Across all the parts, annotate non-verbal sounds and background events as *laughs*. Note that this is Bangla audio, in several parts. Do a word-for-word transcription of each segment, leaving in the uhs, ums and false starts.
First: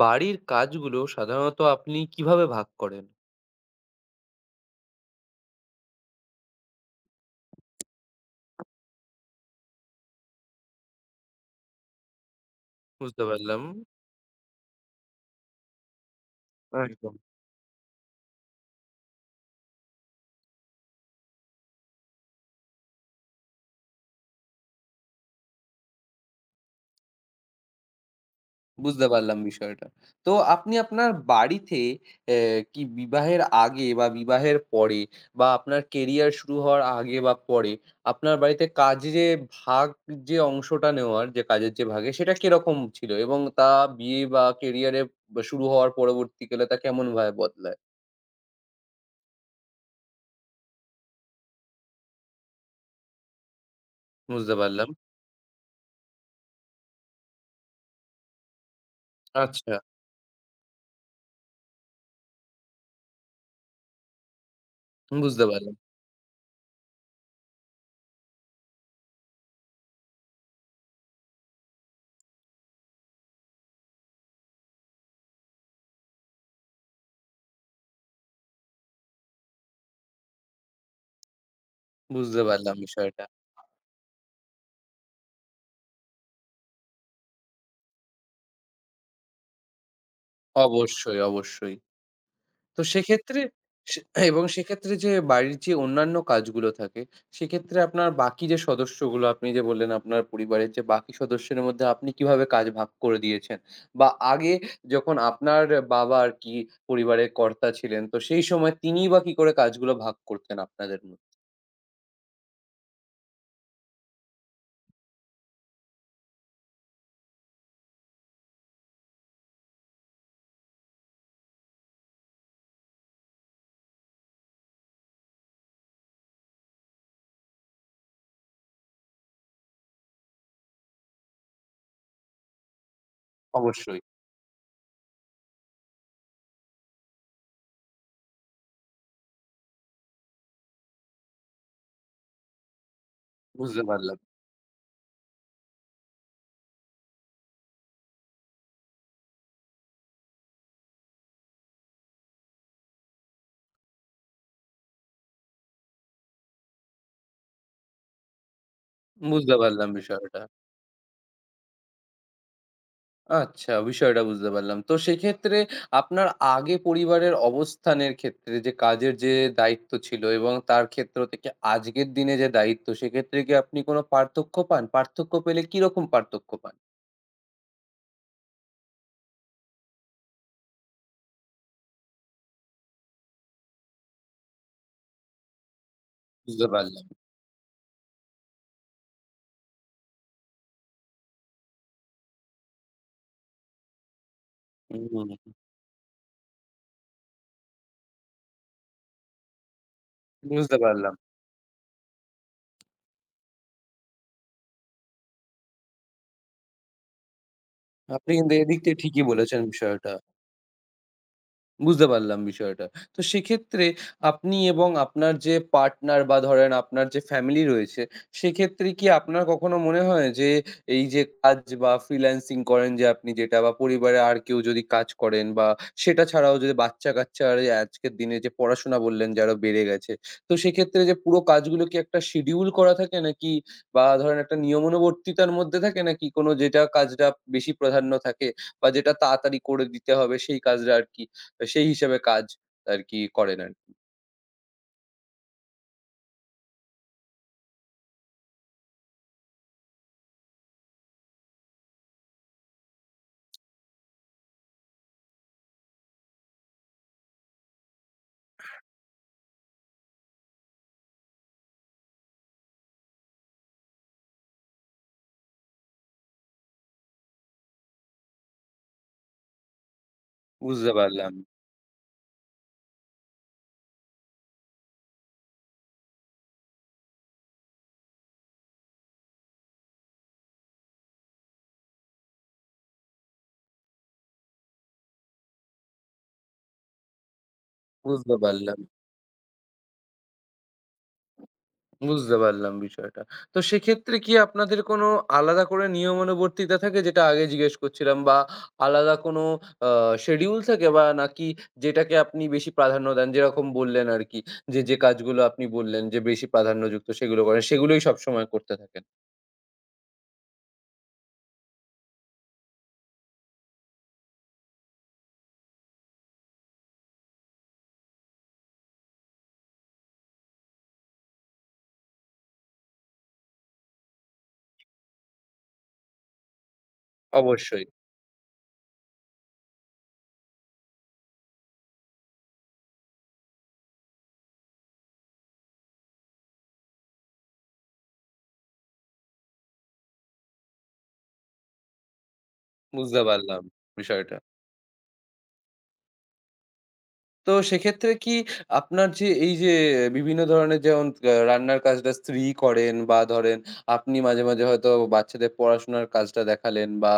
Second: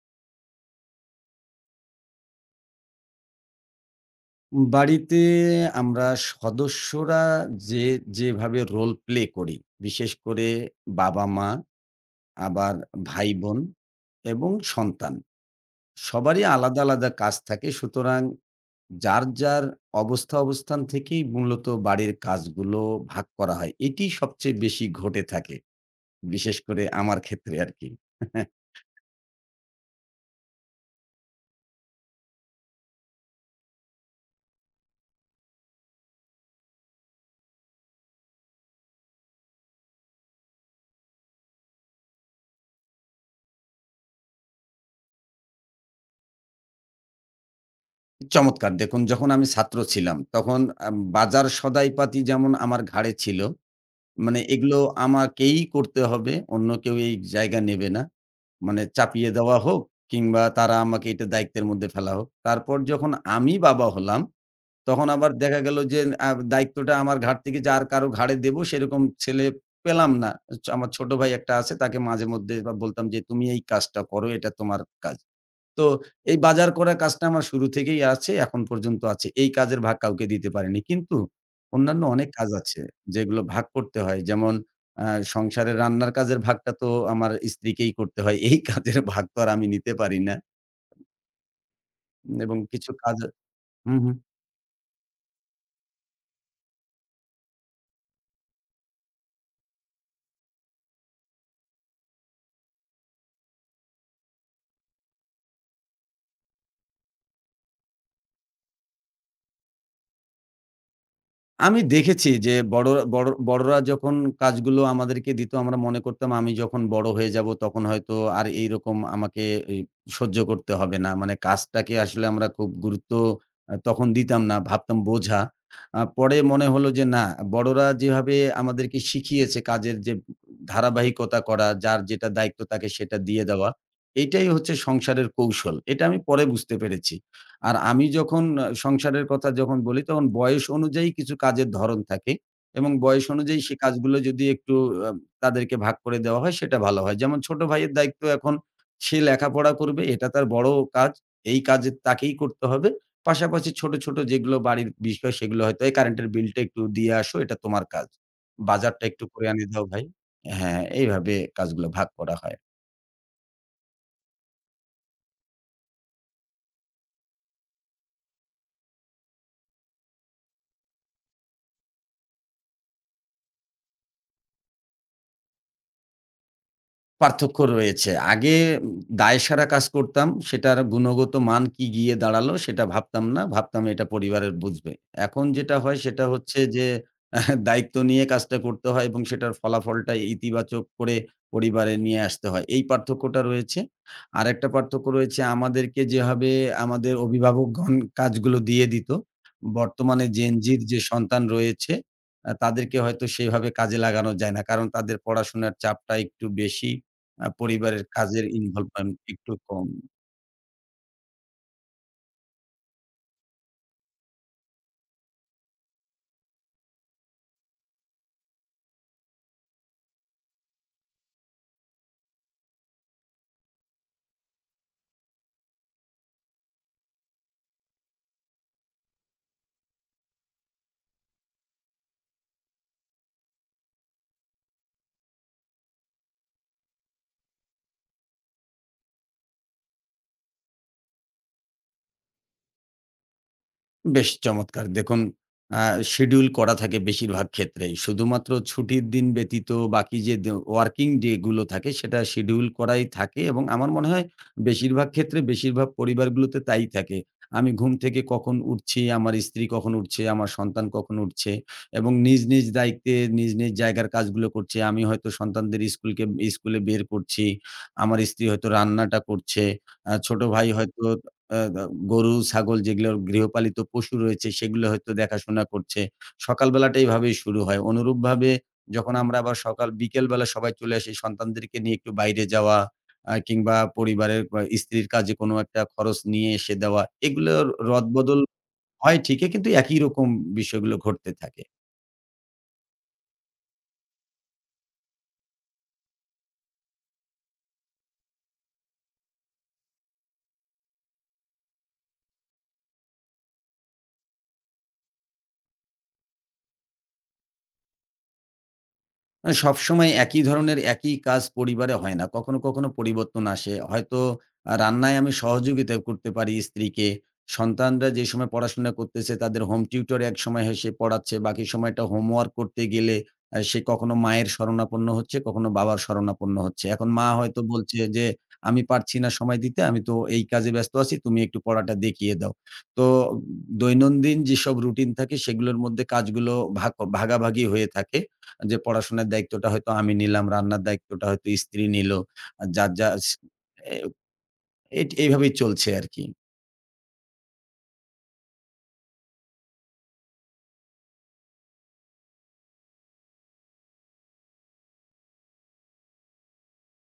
বাড়ির কাজগুলো সাধারণত আপনি কিভাবে ভাগ করেন? বাড়িতে আমরা সদস্যরা যে যেভাবে রোল প্লে করি, বিশেষ করে বাবা-মা, আবার বুঝতে ভাই-বোন পারলাম। এবং সন্তান। সবারই আ আলাদা, আলাদা কাজ থাকে। সুতরাং যার, যার অবস্থা অবস্থান থেকেই মূলত বাড়ির কাজগুলো ভাগ করা হয়। এটি সবচেয়ে বেশি ঘটে থাকে। বিশেষ করে আমার ক্ষেত্রে আরকি। *laughs* বুঝতে পারলাম বিষয়টা। তো আপনি আপনার বাড়িতে অ্যা কি বিবাহের আগে বা বিবাহের পরে বা আপনার কেরিয়ার শুরু হওয়ার আগে বা পরে আপনার বাড়িতে কাজে ভাগ যে অংশটা নেওয়ার যে কাজের যে ভাগে সেটা কিরকম ছিল? এবং তা বিয়ে বা কেরিয়ারে বা শুরু হওয়ার পরবর্তীকালে তা কেমনভাবে বদলায়? চমৎকার, দেখুন, যখন আমি ছাত্র ছিলাম তখন আ বাজার সদাইপাতি যেমন আমার ঘাড়ে ছিল, মানে বুঝতে এগুলো পারলাম। আমাকেই করতে হবে। অন্য কেউ এই জায়গা নেবে না। মানে চাপিয়ে দেওয়া আচ্ছা, হোক কিংবা তারা আমাকে এটা দায়িত্বের মধ্যে ফেলা হোক। তারপর যখন আমি বাবা হলাম, তখন আবার বুঝতে দেখা পারলাম। গেল যে আ দায়িত্বটা আমার ঘাড় থেকে যে আর কারো ঘাড়ে দেব সেরকম ছেলে পেলাম না। আমার ছোট ভাই একটা আছে, তাকে মাঝে মধ্যে বা বলতাম যে, "তুমি এই কাজটা করো, এটা তোমার কাজ।" তো এই বাজার করার কাজটা আমার শুরু থেকেই আছে, এখন পর্যন্ত আছে। এই কাজের ভাগ কাউকে দিতে পারিনি। কিন্তু অন্যান্য অনেক বুঝতে কাজ পারলাম আছে বিষয়টা। যেগুলো ভাগ করতে হয়। যেমন আ সংসারের রান্নার কাজের ভাগটা তো আমার স্ত্রীকেই করতে হয়। এই কাজের ভাগ তো আর আমি নিতে পারি না। অবশ্যই, অবশ্যই। উম, এবং তো কিছু কাজ। সেক্ষেত্রে হুম, সে হুম। এবং সেক্ষেত্রে যে বাড়ির যে অন্যান্য কাজগুলো থাকে, সেক্ষেত্রে আপনার বাকি যে সদস্যগুলো আপনি যে বললেন আপনার পরিবারের যে বাকি সদস্যের মধ্যে আপনি কিভাবে কাজ ভাগ করে দিয়েছেন? বা আগে যখন আপনার বাবা আর কি পরিবারের কর্তা ছিলেন, তো সেই সময় তিনিই বা কি করে কাজগুলো ভাগ করতেন আপনাদের মধ্যে? আমি দেখেছি যে বড় বড় বড়রা যখন কাজগুলো আমাদেরকে দিত আমরা মনে করতাম আমি যখন বড় হয়ে যাব তখন হয়তো আর এইরকম আমাকে এই সহ্য করতে হবে না। মানে কাজটাকে আসলে আমরা খুব গুরুত্ব আ তখন দিতাম না, ভাবতাম বোঝা। আ পরে মনে হলো যে না, বড়রা যেভাবে আমাদেরকে শিখিয়েছে কাজের যে ধারাবাহিকতা করা, যার যেটা দায়িত্ব তাকে সেটা দিয়ে দেওয়া, অবশ্যই। এটাই হচ্ছে সংসারের কৌশল। এটা আমি পরে বুঝতে পেরেছি। আর আমি যখন আ সংসারের কথা যখন বলি তখন বয়স অনুযায়ী কিছু কাজের ধরন থাকে এবং বয়স অনুযায়ী সে বুঝতে কাজগুলো পারলাম, যদি একটু আ তাদেরকে ভাগ করে দেওয়া হয় সেটা ভালো হয়। যেমন ছোট ভাইয়ের দায়িত্ব এখন সে লেখাপড়া করবে, এটা তার বড় কাজ। এই কাজ তাকেই করতে হবে। পাশাপাশি ছোট, ছোট যেগুলো বাড়ির বিষয় সেগুলো হয়তো, এই কারেন্টের বিলটা একটু দিয়ে আসো এটা তোমার কাজ। বাজারটা একটু করে বুঝতে এনে দাও পারলাম ভাই। বিষয়টা। হ্যাঁ, এইভাবে কাজগুলো ভাগ করা হয়। আচ্ছা, বিষয়টা বুঝতে পারলাম। তো সেক্ষেত্রে আপনার আগে পরিবারের অবস্থানের ক্ষেত্রে যে কাজের যে দায়িত্ব ছিল এবং তার ক্ষেত্র থেকে আজকের দিনে যে দায়িত্ব, সেক্ষেত্রে কি আপনি কোনো পার্থক্য পান? পার্থক্য পেলে কিরকম পার্থক্য পান? পার্থক্য রয়েছে। আগে উম দায়সারা কাজ করতাম, সেটার গুণগত মান কি গিয়ে দাঁড়ালো সেটা ভাবতাম না। ভাবতাম এটা পরিবারের বুঝবে। এখন যেটা হয় সেটা হচ্ছে বুঝতে যে পারলাম। *laughs* আহ, দায়িত্ব নিয়ে কাজটা করতে হয় এবং সেটার ফলাফলটা ইতিবাচক করে পরিবারে নিয়ে আসতে হয়। এই পার্থক্যটা রয়েছে। আরেকটা পার্থক্য হুম, রয়েছে, আমাদেরকে যেভাবে আমাদের অভিভাবকগণ কাজগুলো দিয়ে দিত, বর্তমানে জেন বুঝতে জির যে পারলাম। সন্তান রয়েছে আ তাদেরকে হয়তো সেভাবে কাজে লাগানো যায় না। কারণ তাদের পড়াশোনার চাপটা একটু বেশি। আ পরিবারের আপনি কাজের কিন্তু এদিক থেকে ইনভলভমেন্ট ঠিকই একটু বলেছেন কম। বিষয়টা। বুঝতে পারলাম বিষয়টা। তো সেক্ষেত্রে আপনি এবং আপনার যে পার্টনার বা ধরেন আপনার যে ফ্যামিলি রয়েছে, সেক্ষেত্রে কি আপনার কখনো মনে হয় যে এই যে কাজ বা ফ্রিল্যান্সিং করেন যে আপনি যেটা বা পরিবারে আর কেউ যদি কাজ করেন বা সেটা ছাড়াও যদি বাচ্চা-কাচ্চার এই আজকের দিনে যে পড়াশোনা বললেন যে আরো বেড়ে গেছে। তো সেক্ষেত্রে যে পুরো কাজগুলো কি একটা শিডিউল করা থাকে নাকি বা ধরেন একটা নিয়মানুবর্তিতার মধ্যে থাকে নাকি কোনো যেটা কাজটা বেশি প্রাধান্য থাকে বা যেটা তাড়াতাড়ি করে দিতে হবে সেই কাজটা আর কি? সেই হিসেবে কাজ আরকি করেন আরকি। বেশ চমৎকার! দেখুন, আ শিডিউল করা থাকে বেশিরভাগ ক্ষেত্রেই। শুধুমাত্র ছুটির দিন ব্যতীত বাকি যে দ ওয়ার্কিং ডে গুলো থাকে সেটা শিডিউল করাই থাকে এবং আমার মনে হয় বেশিরভাগ ক্ষেত্রে বেশিরভাগ পরিবারগুলোতে তাই থাকে। আমি ঘুম থেকে কখন উঠছি, আমার স্ত্রী কখন উঠছে, আমার সন্তান কখন উঠছে এবং নিজ, নিজ দায়িত্বে নিজ, নিজ জায়গার কাজগুলো করছে। আমি হয়তো সন্তানদের স্কুলকে স্কুলে বের করছি। আমার স্ত্রী হয়তো রান্নাটা করছে। আ ছোট ভাই বুঝতে হয়তো পারলাম, আ গা গরু, ছাগল যেগুলো গৃহপালিত পশু রয়েছে সেগুলো হয়তো দেখাশোনা করছে। সকালবেলাটা এভাবেই শুরু হয়। অনুরূপভাবে যখন আমরা আবার সকাল বিকেলবেলা সবাই চলে আসি, সন্তানদেরকে নিয়ে একটু বাইরে যাওয়া আ কিংবা পরিবারের বা স্ত্রীর কাজে কোনো একটা খরচ নিয়ে এসে দেওয়া, এগুলোর বুঝতে রদবদল পারলাম, হয় ঠিকই কিন্তু একই রকম বিষয়গুলো ঘটতে থাকে। বুঝতে পারলাম বিষয়টা। তো সেক্ষেত্রে কি আপনাদের কোনো আলাদা করে নিয়মানুবর্তিতা থাকে যেটা আগে জিজ্ঞেস করছিলাম বা আলাদা কোনো আ শিডিউল থাকে বা নাকি যেটাকে আপনি বেশি প্রাধান্য দেন যেরকম বললেন আরকি যে, যে কাজগুলো আপনি বললেন যে বেশি প্রাধান্যযুক্ত সেগুলো করেন সেগুলোই সবসময় করতে থাকেন? আ সবসময় একই ধরনের একই কাজ পরিবারে হয় না। কখনো, কখনো পরিবর্তন আসে। হয়তো আ রান্নায় আমি সহযোগিতা করতে পারি স্ত্রীকে। সন্তানরা যে সময় পড়াশোনা করতেছে তাদের হোম টিউটর একসময় এসে পড়াচ্ছে। বাকি সময়টা হোমওয়ার্ক করতে গেলে আ সে কখনো মায়ের শরণাপন্ন হচ্ছে, কখনো বাবার শরণাপন্ন হচ্ছে। এখন মা হয়তো অবশ্যই, বলছে যে, "আমি পারছি না সময় দিতে। আমি তো এই কাজে ব্যস্ত আছি। তুমি একটু পড়াটা দেখিয়ে দাও।" তো দৈনন্দিন যেসব রুটিন থাকে সেগুলোর মধ্যে কাজগুলো ভাগ ভাগাভাগি হয়ে থাকে। যে পড়াশোনার দায়িত্বটা হয়তো আমি নিলাম, রান্নার দায়িত্বটা হয়তো স্ত্রী নিল। আর যার, যা বুঝতে স পারলাম এ বিষয়টা। এট এইভাবেই চলছে আরকি। তো সেক্ষেত্রে কি আপনার যে এই যে বিভিন্ন ধরনের যেমন আ রান্নার কাজটা স্ত্রী করেন বা ধরেন আপনি মাঝে, মাঝে হয়তো বাচ্চাদের পড়াশোনার কাজটা দেখালেন বা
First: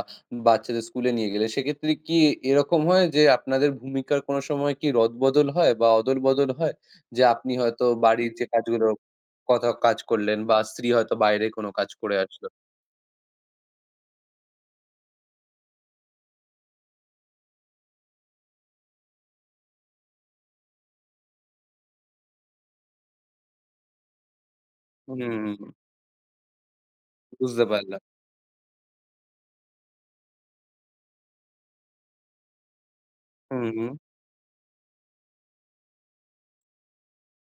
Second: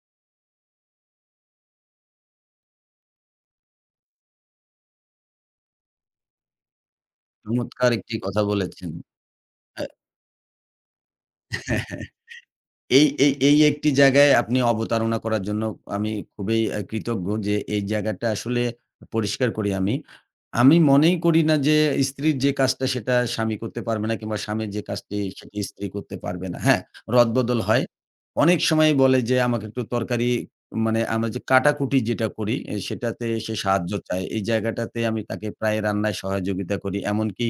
বাচ্চাদের স্কুলে নিয়ে গেলেন। সেক্ষেত্রে কি এরকম হয় যে আপনাদের ভূমিকার কোনো সময় কি রদবদল হয় বা অদল-বদল হয়? যে আপনি হয়তো চমৎকার একটি বাড়ির কথা যে কাজগুলো বলেছেন। কথা কাজ করলেন বা স্ত্রী হয়তো বাইরে কোনো কাজ *laughs* আ করে আসলো। এই এই এই একটি জায়গায় আপনি অবতারণা করার জন্য আমি খুবই আ কৃতজ্ঞ যে এই জায়গাটা আসলে পরিষ্কার করি আমি। আমি মনেই করি না যে স্ত্রীর যে কাজটা সেটা স্বামী করতে পারবে না কিংবা স্বামীর যে কাজটি সেটি হুম, স্ত্রী করতে পারবে না। হ্যাঁ, রদবদল বুঝতে হয়। পারলাম। অনেক সময় বলে যে আমাকে একটু তরকারি, মানে আমরা যে কাটাকুটি যেটা করি এ সেটাতে সে হুম, হুম, সাহায্য চায়। এই জায়গাটাতে আমি তাকে প্রায় রান্নায় সহযোগিতা করি। এমনকি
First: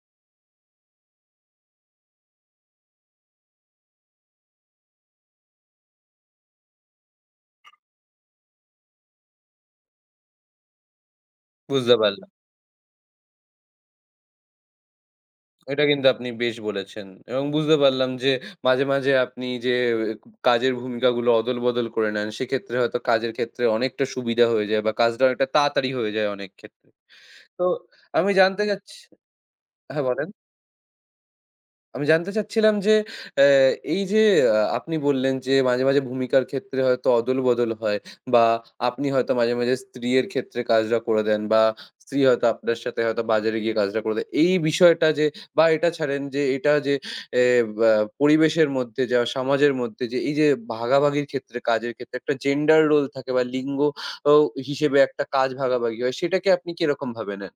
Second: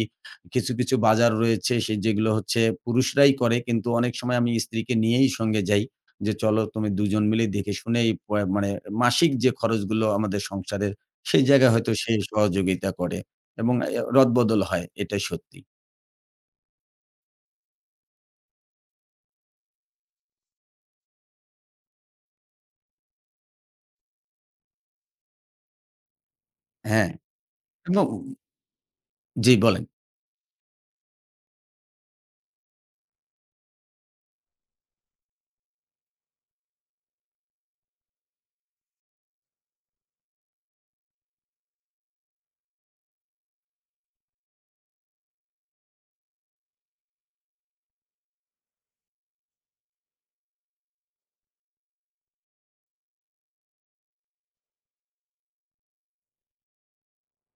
কিছু, কিছু বাজার রয়েছে সে যেগুলো হচ্ছে পুরুষরাই করে, কিন্তু অনেক সময় আমি স্ত্রীকে নিয়েই সঙ্গে যাই। যে, চলো তুমি দুজন মিলেই দেখে শুনেই পয়, মানে মাসিক যে খরচগুলো আমাদের সংসারের, সেই জায়গায় হয়তো বুঝতে সে পারলাম। সহযোগিতা করে এবং এ রদবদল হয়। এটাই সত্যি। এটা কিন্তু আপনি বেশ বলেছেন এবং বুঝতে পারলাম যে মাঝে, মাঝে আপনি যে কাজের ভূমিকাগুলো অদল-বদল করে নেন, সেক্ষেত্রে হয়তো কাজের ক্ষেত্রে অনেকটা সুবিধা হয়ে যায় বা কাজটা অনেকটা তাড়াতাড়ি হয়ে যায় অনেক ক্ষেত্রে। হ্যাঁ? তো এবং, আমি জানতে চাচ্ছি জি বলেন। হ্যাঁ, বলেন। আমি জানতে চাচ্ছিলাম যে, অ্যা এই যে আ আপনি বললেন যে, মাঝে, মাঝে ভূমিকার ক্ষেত্রে হয়তো অদল-বদল হয় বা আপনি হয়তো মাঝে, মাঝে স্ত্রীর ক্ষেত্রে কাজটা করে দেন বা স্ত্রী হয়তো আপনার সাথে হয়তো বাজারে গিয়ে কাজটা করে দেয়। এই বিষয়টা যে বা এটা ছাড়েন যে এটা যে এ বা পরিবেশের মধ্যে যা সমাজের মধ্যে যে এই যে ভাগাভাগির ক্ষেত্রে কাজের ক্ষেত্রে একটা জেন্ডার রোল থাকে বা লিঙ্গ ও হিসেবে একটা কাজ ভাগাভাগি হয় সেটাকে আপনি কিরকম ভাবে নেন?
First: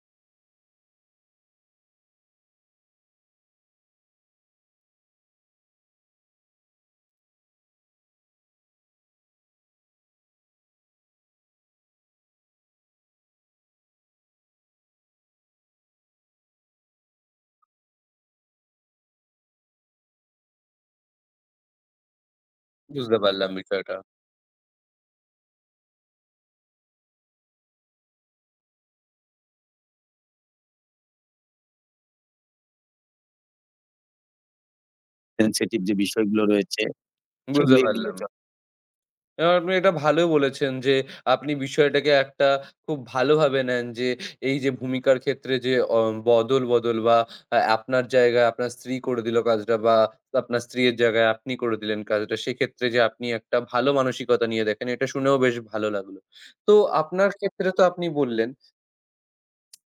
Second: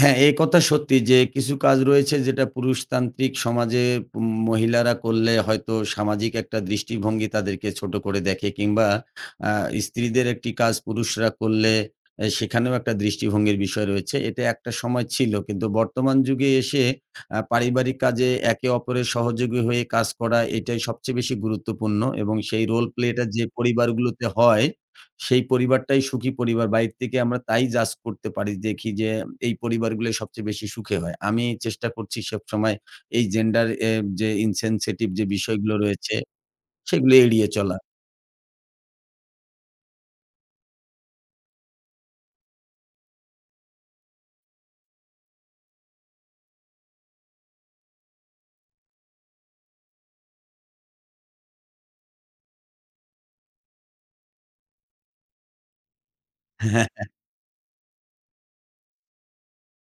হ্যাঁ, এ কথা সত্যি যে কিছু কাজ রয়েছে যেটা পুরুষতান্ত্রিক সমাজে উম মহিলারা করলে হয়তো সামাজিক একটা দৃষ্টিভঙ্গি তাদেরকে ছোট করে দেখে কিংবা আ স্ত্রীদের একটি কাজ পুরুষরা করলে এ সেখানেও একটা দৃষ্টিভঙ্গির বিষয় রয়েছে। এটা একটা সময় ছিল। কিন্তু বর্তমান যুগে এসে আ পারিবারিক কাজে একে অপরের সহযোগী হয়ে কাজ করা এটাই সবচেয়ে বেশি গুরুত্বপূর্ণ এবং সেই রোল বুঝতে প্লেটা যে পারলাম বিষয়টা। পরিবারগুলোতে হয় সেই পরিবারটাই সুখী পরিবার। বাইরে থেকে আমরা তাই জাজ করতে পারি। দেখি যে এই পরিবারগুলোই সবচেয়ে বেশি সুখী হয়। আমি চেষ্টা করছি সবসময় এই জেন্ডার এ যে insensitive যে বিষয়গুলো সেনসিটিভ যে রয়েছে বিষয়গুলো রয়েছে সেগুলো এড়িয়ে বুঝতে সেগুলো চলা। এড়িয়ে পারলাম। আ আপনি এটা ভালো বলেছেন যে, আপনি বিষয়টাকে একটা খুব ভালোভাবে নেন যে, এই যে ভূমিকার ক্ষেত্রে যে অ বদল, বদল বা আ আপনার জায়গায় আপনার স্ত্রী করে দিল কাজটা বা আপনার স্ত্রীর জায়গায় আপনি করে দিলেন কাজটা। সেক্ষেত্রে যে আপনি একটা ভালো মানসিকতা নিয়ে দেখেন, এটা শুনেও বেশ ভালো লাগলো। তো আপনার ক্ষেত্রে তো আপনি বললেন,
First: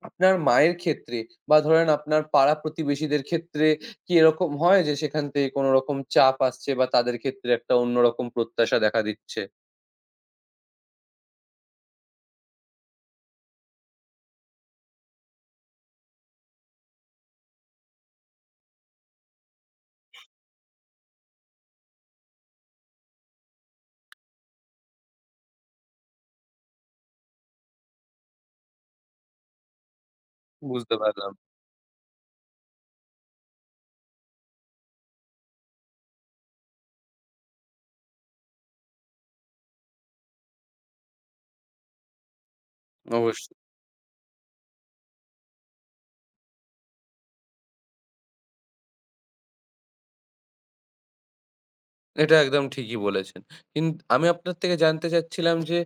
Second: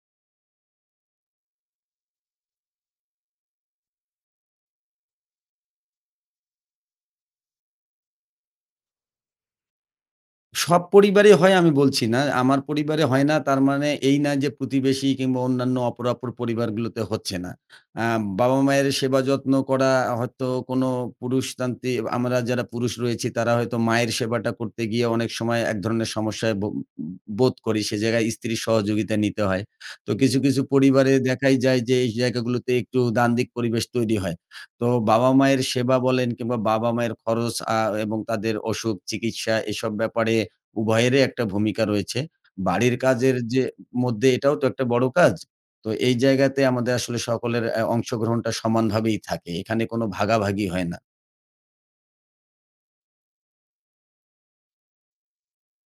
আপনার মায়ের ক্ষেত্রে বা ধরেন আপনার পাড়া প্রতিবেশীদের ক্ষেত্রে কি এরকম হয় যে, সেখান থেকে কোনরকম চাপ আসছে বা তাদের ক্ষেত্রে একটা অন্যরকম প্রত্যাশা দেখা দিচ্ছে? সব পরিবারে হয় আমি বলছি না। আমার পরিবারে হয় না, তার মানে এই না যে প্রতিবেশী কিংবা অন্যান্য অপরাপর পরিবারগুলোতে হচ্ছে না। আ বাবা-মায়ের সেবা যত্ন করা হয়তো কোনো পুরুষতান্ত্রিক, আমরা যারা পুরুষ রয়েছি তারা হয়তো মায়ের সেবাটা করতে গিয়ে অনেক সময় এক ধরনের সমস্যায় ব বোধ করি। সে জায়গায় স্ত্রীর সহযোগিতা নিতে হয়। তো কিছু, কিছু বুঝতে পরিবারে পারলাম। দেখাই যায় যে এই জায়গাগুলোতে একটু দ্বান্দ্বিক পরিবেশ তৈরি হয়। তো বাবা-মায়ের সেবা বলেন কিংবা বাবা-মায়ের খরচ, আ এবং তাদের অসুখ, চিকিৎসা এসব ব্যাপারে উভয়েরই একটা ভূমিকা রয়েছে। বাড়ির কাজের অবশ্যই। যে মধ্যে এটাও তো একটা বড় কাজ। তো এই জায়গাতে আমাদের আসলে সকলের অ্যা অংশগ্রহণটা সমানভাবেই থাকে। এখানে কোনো ভাগাভাগি হয় না। এটা একদম ঠিকই বলেছেন। কিন আমি আপনার থেকে জানতে চাচ্ছিলাম যে,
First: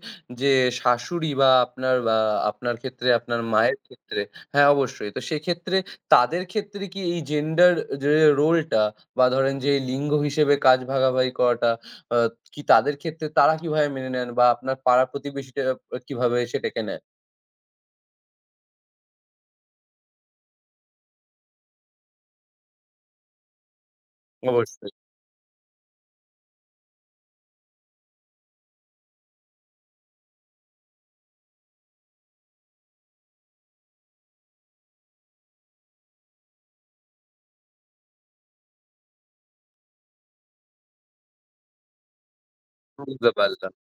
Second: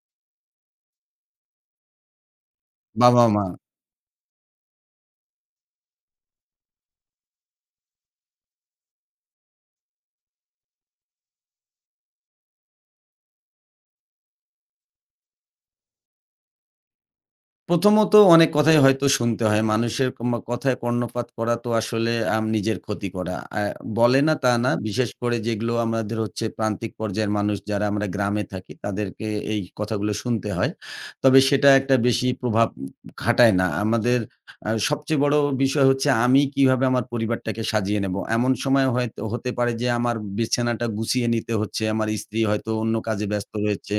যে শাশুড়ি বা আপনার বা আপনার ক্ষেত্রে আপনার বাবা-মা। মায়ের ক্ষেত্রে হ্যাঁ, অবশ্যই। তো সেক্ষেত্রে তাদের ক্ষেত্রে কি এই জেন্ডার যে রোলটা বা ধরেন যে লিঙ্গ হিসেবে কাজ ভাগাভাগি করাটা আ কি তাদের ক্ষেত্রে তারা কিভাবে মেনে নেন বা আপনার পাড়া প্রতিবেশীটা আ কিভাবে সেটাকে নেয়? প্রথমত অনেক কথাই হয়তো শুনতে হয়। মানুষের কমা কথায় কর্ণপাত করা তো আসলে আম নিজের ক্ষতি করা। আ বলে না তা না। অবশ্যই। বিশেষ করে যেগুলো আমাদের হচ্ছে প্রান্তিক পর্যায়ের মানুষ যারা আমরা গ্রামে থাকি তাদেরকে এই কথাগুলো শুনতে হয়। তবে সেটা একটা বেশি প্রভাব খাটায় না। আমাদের আ সবচেয়ে বড় বিষয় হচ্ছে আমি কিভাবে আমার পরিবারটাকে সাজিয়ে নেব। এমন সময় হয়তো হতে পারে যে আমার বিছানাটা গুছিয়ে নিতে হচ্ছে। আমার স্ত্রী হয়তো অন্য কাজে বুঝতে ব্যস্ত পারলাম। রয়েছে।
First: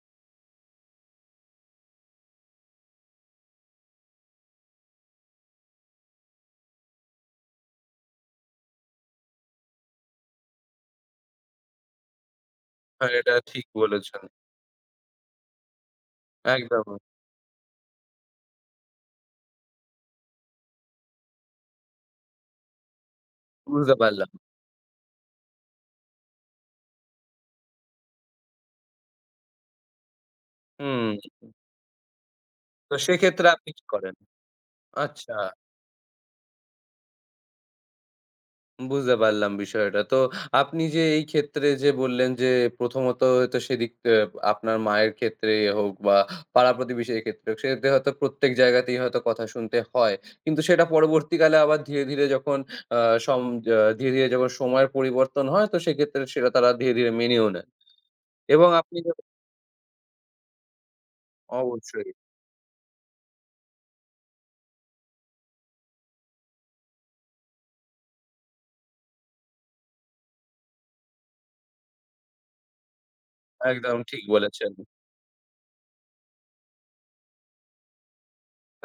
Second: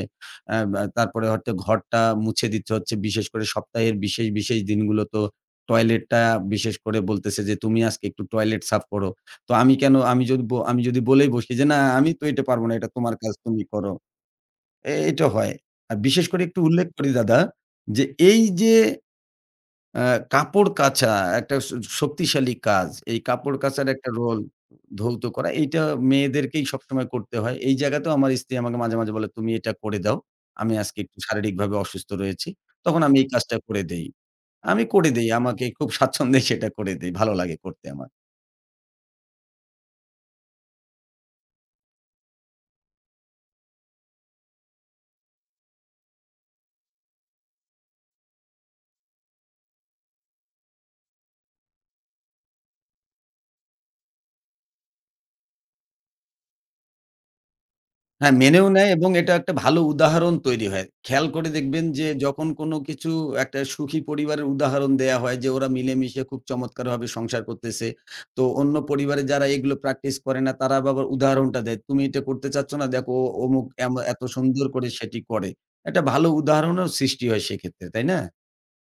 অ্যা বা তারপরে হয়তো ঘরটা মুছে দিতে হচ্ছে। বিশেষ করে সপ্তাহের বিশেষ, বিশেষ দিনগুলো তো, টয়লেটটা বিশেষ করে বলতেছে যে, "তুমি আজকে একটু টয়লেট সাফ করো।" তো আমি কেন, আমি যদি ব আমি যদি বলেই বসি যে, "না, আমি তো এটা পারব না। এটা হ্যাঁ, তোমার এটা কাজ তুমি ঠিক করো।" বলেছেন। এ এটা হয়। আর বিশেষ করে একটু উল্লেখ একদম করি দাদা যে, এই যে আ কাপড় কাচা একটা স শক্তিশালী কাজ। এই কাপড় কাচার বুঝতে একটা পারলাম। রোল, ধৌত করা, এইটা মেয়েদেরকেই সবসময় করতে হয়। এই জায়গাতেও আমার স্ত্রী আমাকে মাঝে, মাঝে বলে, "তুমি এটা করে দাও। আমি আজকে হুম। একটু শারীরিকভাবে অসুস্থ রয়েছি।" তো তখন আমি এই সেক্ষেত্রে কাজটা আপনি করে কি দেই। করেন? আমি করে দেই। আচ্ছা। আমাকে খুব স্বাচ্ছন্দ্যে সেটা করে দেই। ভালো লাগে করতে আমার। বুঝতে পারলাম বিষয়টা। তো আপনি যে এই ক্ষেত্রে যে বললেন যে প্রথমত হয়তো সেদিক আ আপনার মায়ের ক্ষেত্রে হোক বা পাড়া-প্রতিবেশীর ক্ষেত্রে হোক, সেক্ষেত্রে হয়তো প্রত্যেক জায়গাতেই হয়তো কথা শুনতে হয়। কিন্তু সেটা পরবর্তীকালে আবার ধীরে, ধীরে যখন আ সম আ ধীরে, ধীরে যখন সময়ের পরিবর্তন হয় তো সেক্ষেত্রে সেটা তারা ধীরে, ধীরে মেনেও নেয় হ্যাঁ, মেনেও এবং নেয় আপনি এবং যে- এটা একটা ভালো উদাহরণ তৈরি হয়। খেয়াল করে দেখবেন যে অবশ্যই যখন কোনো কিছু, একটা সুখী পরিবারের উদাহরণ দেয়া হয় যে ওরা মিলেমিশে খুব চমৎকারভাবে সংসার করতেছে। তো অন্য পরিবারে যারা এগুলো প্র্যাকটিস করে না তারা আবার উদাহরণটা দেয়। "তুমি এটা করতে চাচ্ছ না? দেখো ও- অমুক এম একদম ঠিক এত সুন্দর বলেছেন। করে সেটি করে।" একটা ভালো উদাহরণও সৃষ্টি হয় সেক্ষেত্রে, তাই না?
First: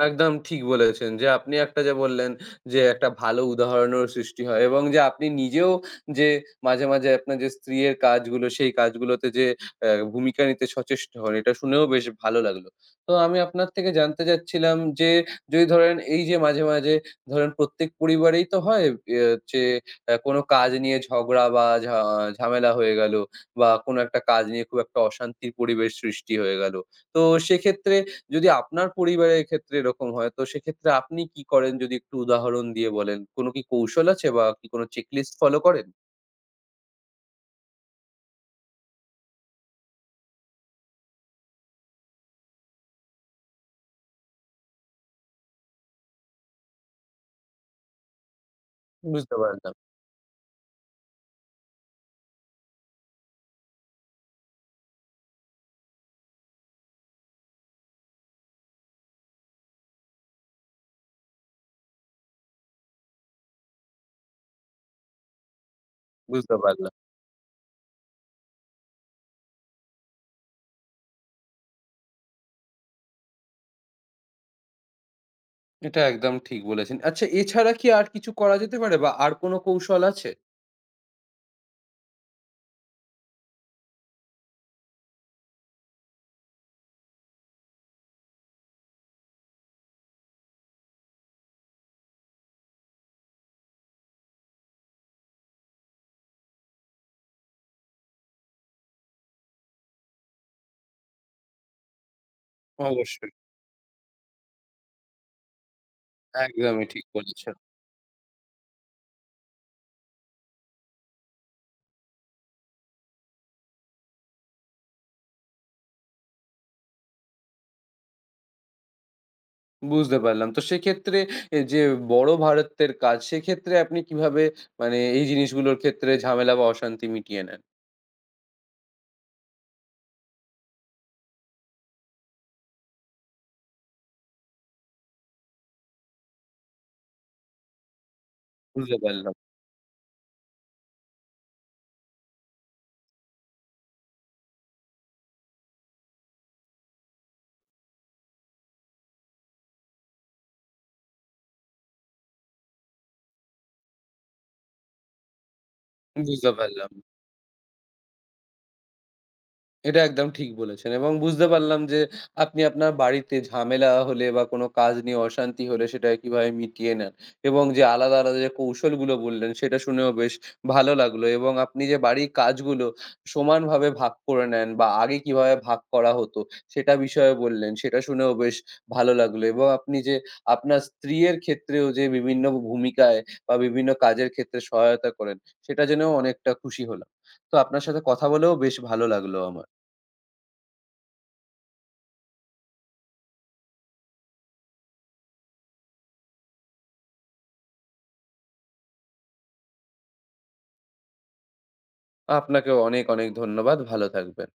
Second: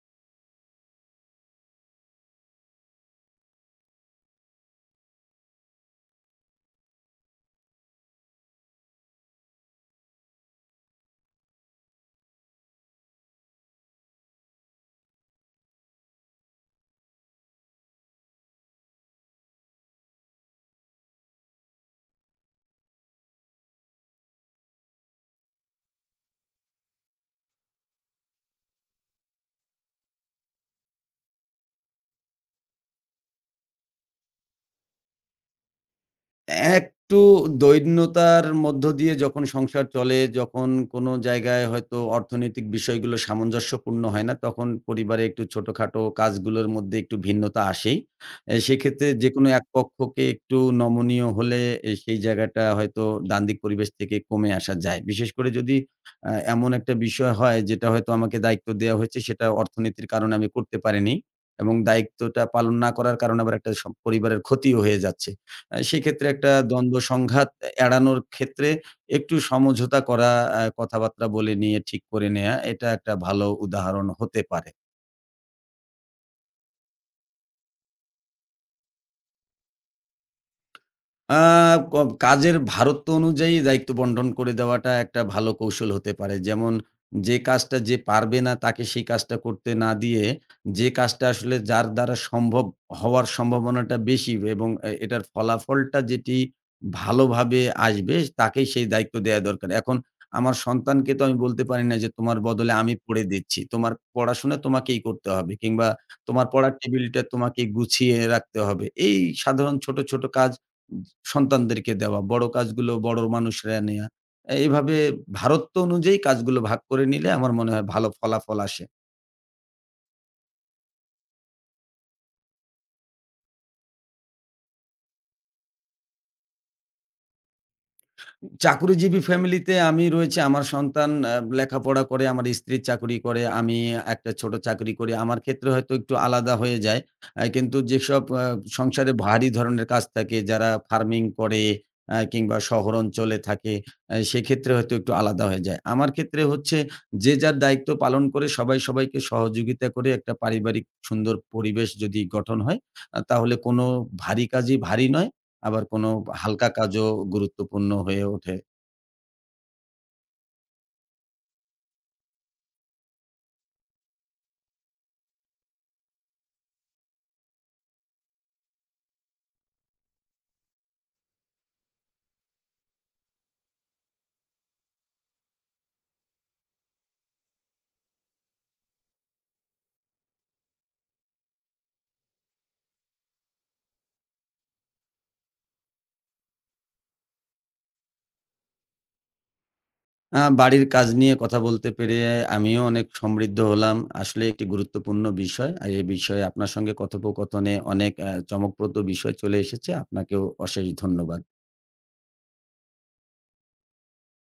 একদম ঠিক বলেছেন যে আপনি একটা যে বললেন যে একটা ভালো উদাহরণেরও সৃষ্টি হয় এবং যে আপনি নিজেও যে মাঝে, মাঝে আপনার যে স্ত্রীর কাজগুলো সেই কাজগুলোতে যে অ্যা ভূমিকা নিতে সচেষ্ট হন এটা শুনেও বেশ ভালো লাগলো। তো আমি আপনার থেকে জানতে চাচ্ছিলাম যে যদি ধরেন এই যে মাঝে, মাঝে ধরেন প্রত্যেক পরিবারেই তো হয় এ যে অ্যা কোনো কাজ নিয়ে ঝগড়া বা ঝা ঝামেলা হয়ে গেল বা কোনো একটা কাজ নিয়ে খুব একটা অশান্তির পরিবেশ সৃষ্টি হয়ে গেল। তো সেক্ষেত্রে যদি আপনার পরিবারের ক্ষেত্রে এরকম হয়, তো সেক্ষেত্রে আপনি কি করেন যদি একটু উদাহরণ দিয়ে বলেন? কোন কি কৌশল আছে বা কি কোন চেকলিস্ট ফলো করেন? একটু দৈন্যতার মধ্য দিয়ে যখন সংসার চলে, যখন কোনো জায়গায় হয়তো অর্থনৈতিক বিষয়গুলো সামঞ্জস্যপূর্ণ হয় না, তখন পরিবারে একটু ছোটখাটো কাজগুলোর মধ্যে একটু ভিন্নতা আসেই। এ সেক্ষেত্রে বুঝতে যেকোনো এক পারলাম, পক্ষকে একটু নমনীয় হলে এ সেই জায়গাটা হয়তো দ্বান্দ্বিক পরিবেশ থেকে কমে আসা যায়। বিশেষ করে যদি আ এমন একটা বিষয় হয় যেটা হয়তো আমাকে দায়িত্ব দেয়া হয়েছে সেটা অর্থনীতির কারণে আমি করতে পারিনি এবং দায়িত্বটা পালন না করার কারণে আবার একটা সম পরিবারের ক্ষতিও হয়ে যাচ্ছে। আ সেক্ষেত্রে একটা বুঝতে পারলাম। দ্বন্দ্ব সংঘাত এড়ানোর ক্ষেত্রে একটু সমঝোতা করা, আ কথাবার্তা বলে নিয়ে ঠিক করে নেয়া, এটা একটা ভালো উদাহরণ হতে পারে। এটা একদম ঠিক বলেছেন। আচ্ছা এছাড়া কি আর কিছু করা যেতে পারে বা আর কোন কৌশল আছে? আ ক কাজের ভারত্ব অনুযায়ী দায়িত্ব বন্টন করে দেওয়াটা একটা ভালো কৌশল হতে পারে। যেমন যে কাজটা যে পারবে না তাকে সেই কাজটা করতে না দিয়ে, যে কাজটা আসলে যার দ্বারা সম্ভব হওয়ার সম্ভাবনাটা বেশি এবং এ এটার ফলাফলটা যেটি ভালোভাবে আসবে তাকেই সেই দায়িত্ব দেয়া দরকার। এখন আমার সন্তানকে তো আমি বলতে পারি না যে তোমার বদলে আমি পড়ে অবশ্যই। দিচ্ছি। তোমার পড়াশোনা তোমাকেই করতে হবে কিংবা তোমার পড়ার একদমই ঠিক টেবিলটা বলেছেন। তোমাকে গুছিয়ে রাখতে হবে। এই সাধারণ ছোট, ছোট কাজ সন্তানদেরকে দেওয়া, বড় কাজগুলো বড় মানুষরা নেয়া। এ- এভাবে ভারত্ব অনুযায়ী কাজগুলো ভাগ করে নিলে আমার মনে হয় ভালো ফলাফল আসে। বুঝতে পারলাম। তো সেক্ষেত্রে এ যে বড় ভারতের কাজ, সেক্ষেত্রে আপনি কিভাবে মানে এই জিনিসগুলোর ক্ষেত্রে ঝামেলা বা অশান্তি মিটিয়ে নেন? চাকুরিজীবী ফ্যামিলিতে আমি রয়েছি। আমার সন্তান আ লেখাপড়া করে, আমার স্ত্রী চাকরি করে, আমি একটা ছোট চাকরি করি। আমার ক্ষেত্রে হয়তো একটু আলাদা হয়ে যায়। আ কিন্তু যেসব আ বুঝতে সংসারে পারলাম, ভারী ধরনের কাজ থাকে, যারা ফার্মিং করে আ কিংবা শহর অঞ্চলে থাকে, আ সেক্ষেত্রে হয়তো একটু আলাদা হয়ে যায়। আমার ক্ষেত্রে হচ্ছে যে যার দায়িত্ব পালন করে সবাই সবাইকে সহযোগিতা করে একটা পারিবারিক সুন্দর পরিবেশ যদি গঠন হয়, আ তাহলে কোনো ভারী কাজই ভারী নয়। আবার কোনো বুঝতে হালকা পারলাম। কাজও গুরুত্বপূর্ণ হয়ে ওঠে। এটা একদম ঠিক বলেছেন এবং বুঝতে পারলাম যে আপনি আপনার বাড়িতে ঝামেলা হলে বা কোনো কাজ নিয়ে অশান্তি হলে সেটা কিভাবে মিটিয়ে নেন এবং যে আলাদা, আলাদা যে কৌশলগুলো বললেন সেটা শুনেও বেশ ভালো লাগলো এবং আপনি যে বাড়ির কাজগুলো সমানভাবে ভাগ করে নেন বা আগে কিভাবে ভাগ করা হতো সেটা বিষয়ে বললেন, সেটা শুনেও বেশ ভালো লাগলো এবং আপনি যে আপনার স্ত্রীর ক্ষেত্রেও যে বিভিন্ন ভূমিকায় বা বিভিন্ন কাজের ক্ষেত্রে সহায়তা করেন সেটা জেনেও অনেকটা খুশি হলাম। তো আপনার সাথে কথা বলেও বেশ ভালো লাগলো আমার। আ বাড়ির কাজ নিয়ে কথা বলতে পেরে আমিও অনেক সমৃদ্ধ হলাম। আসলে একটি গুরুত্বপূর্ণ বিষয়। আর এ বিষয়ে আপনার সঙ্গে কথোপকথনে অনেক আ চমকপ্রদ বিষয় চলে এসেছে। আপনাকেও অশেষ ধন্যবাদ। আপনাকেও অনেক, অনেক ধন্যবাদ। ভালো থাকবেন।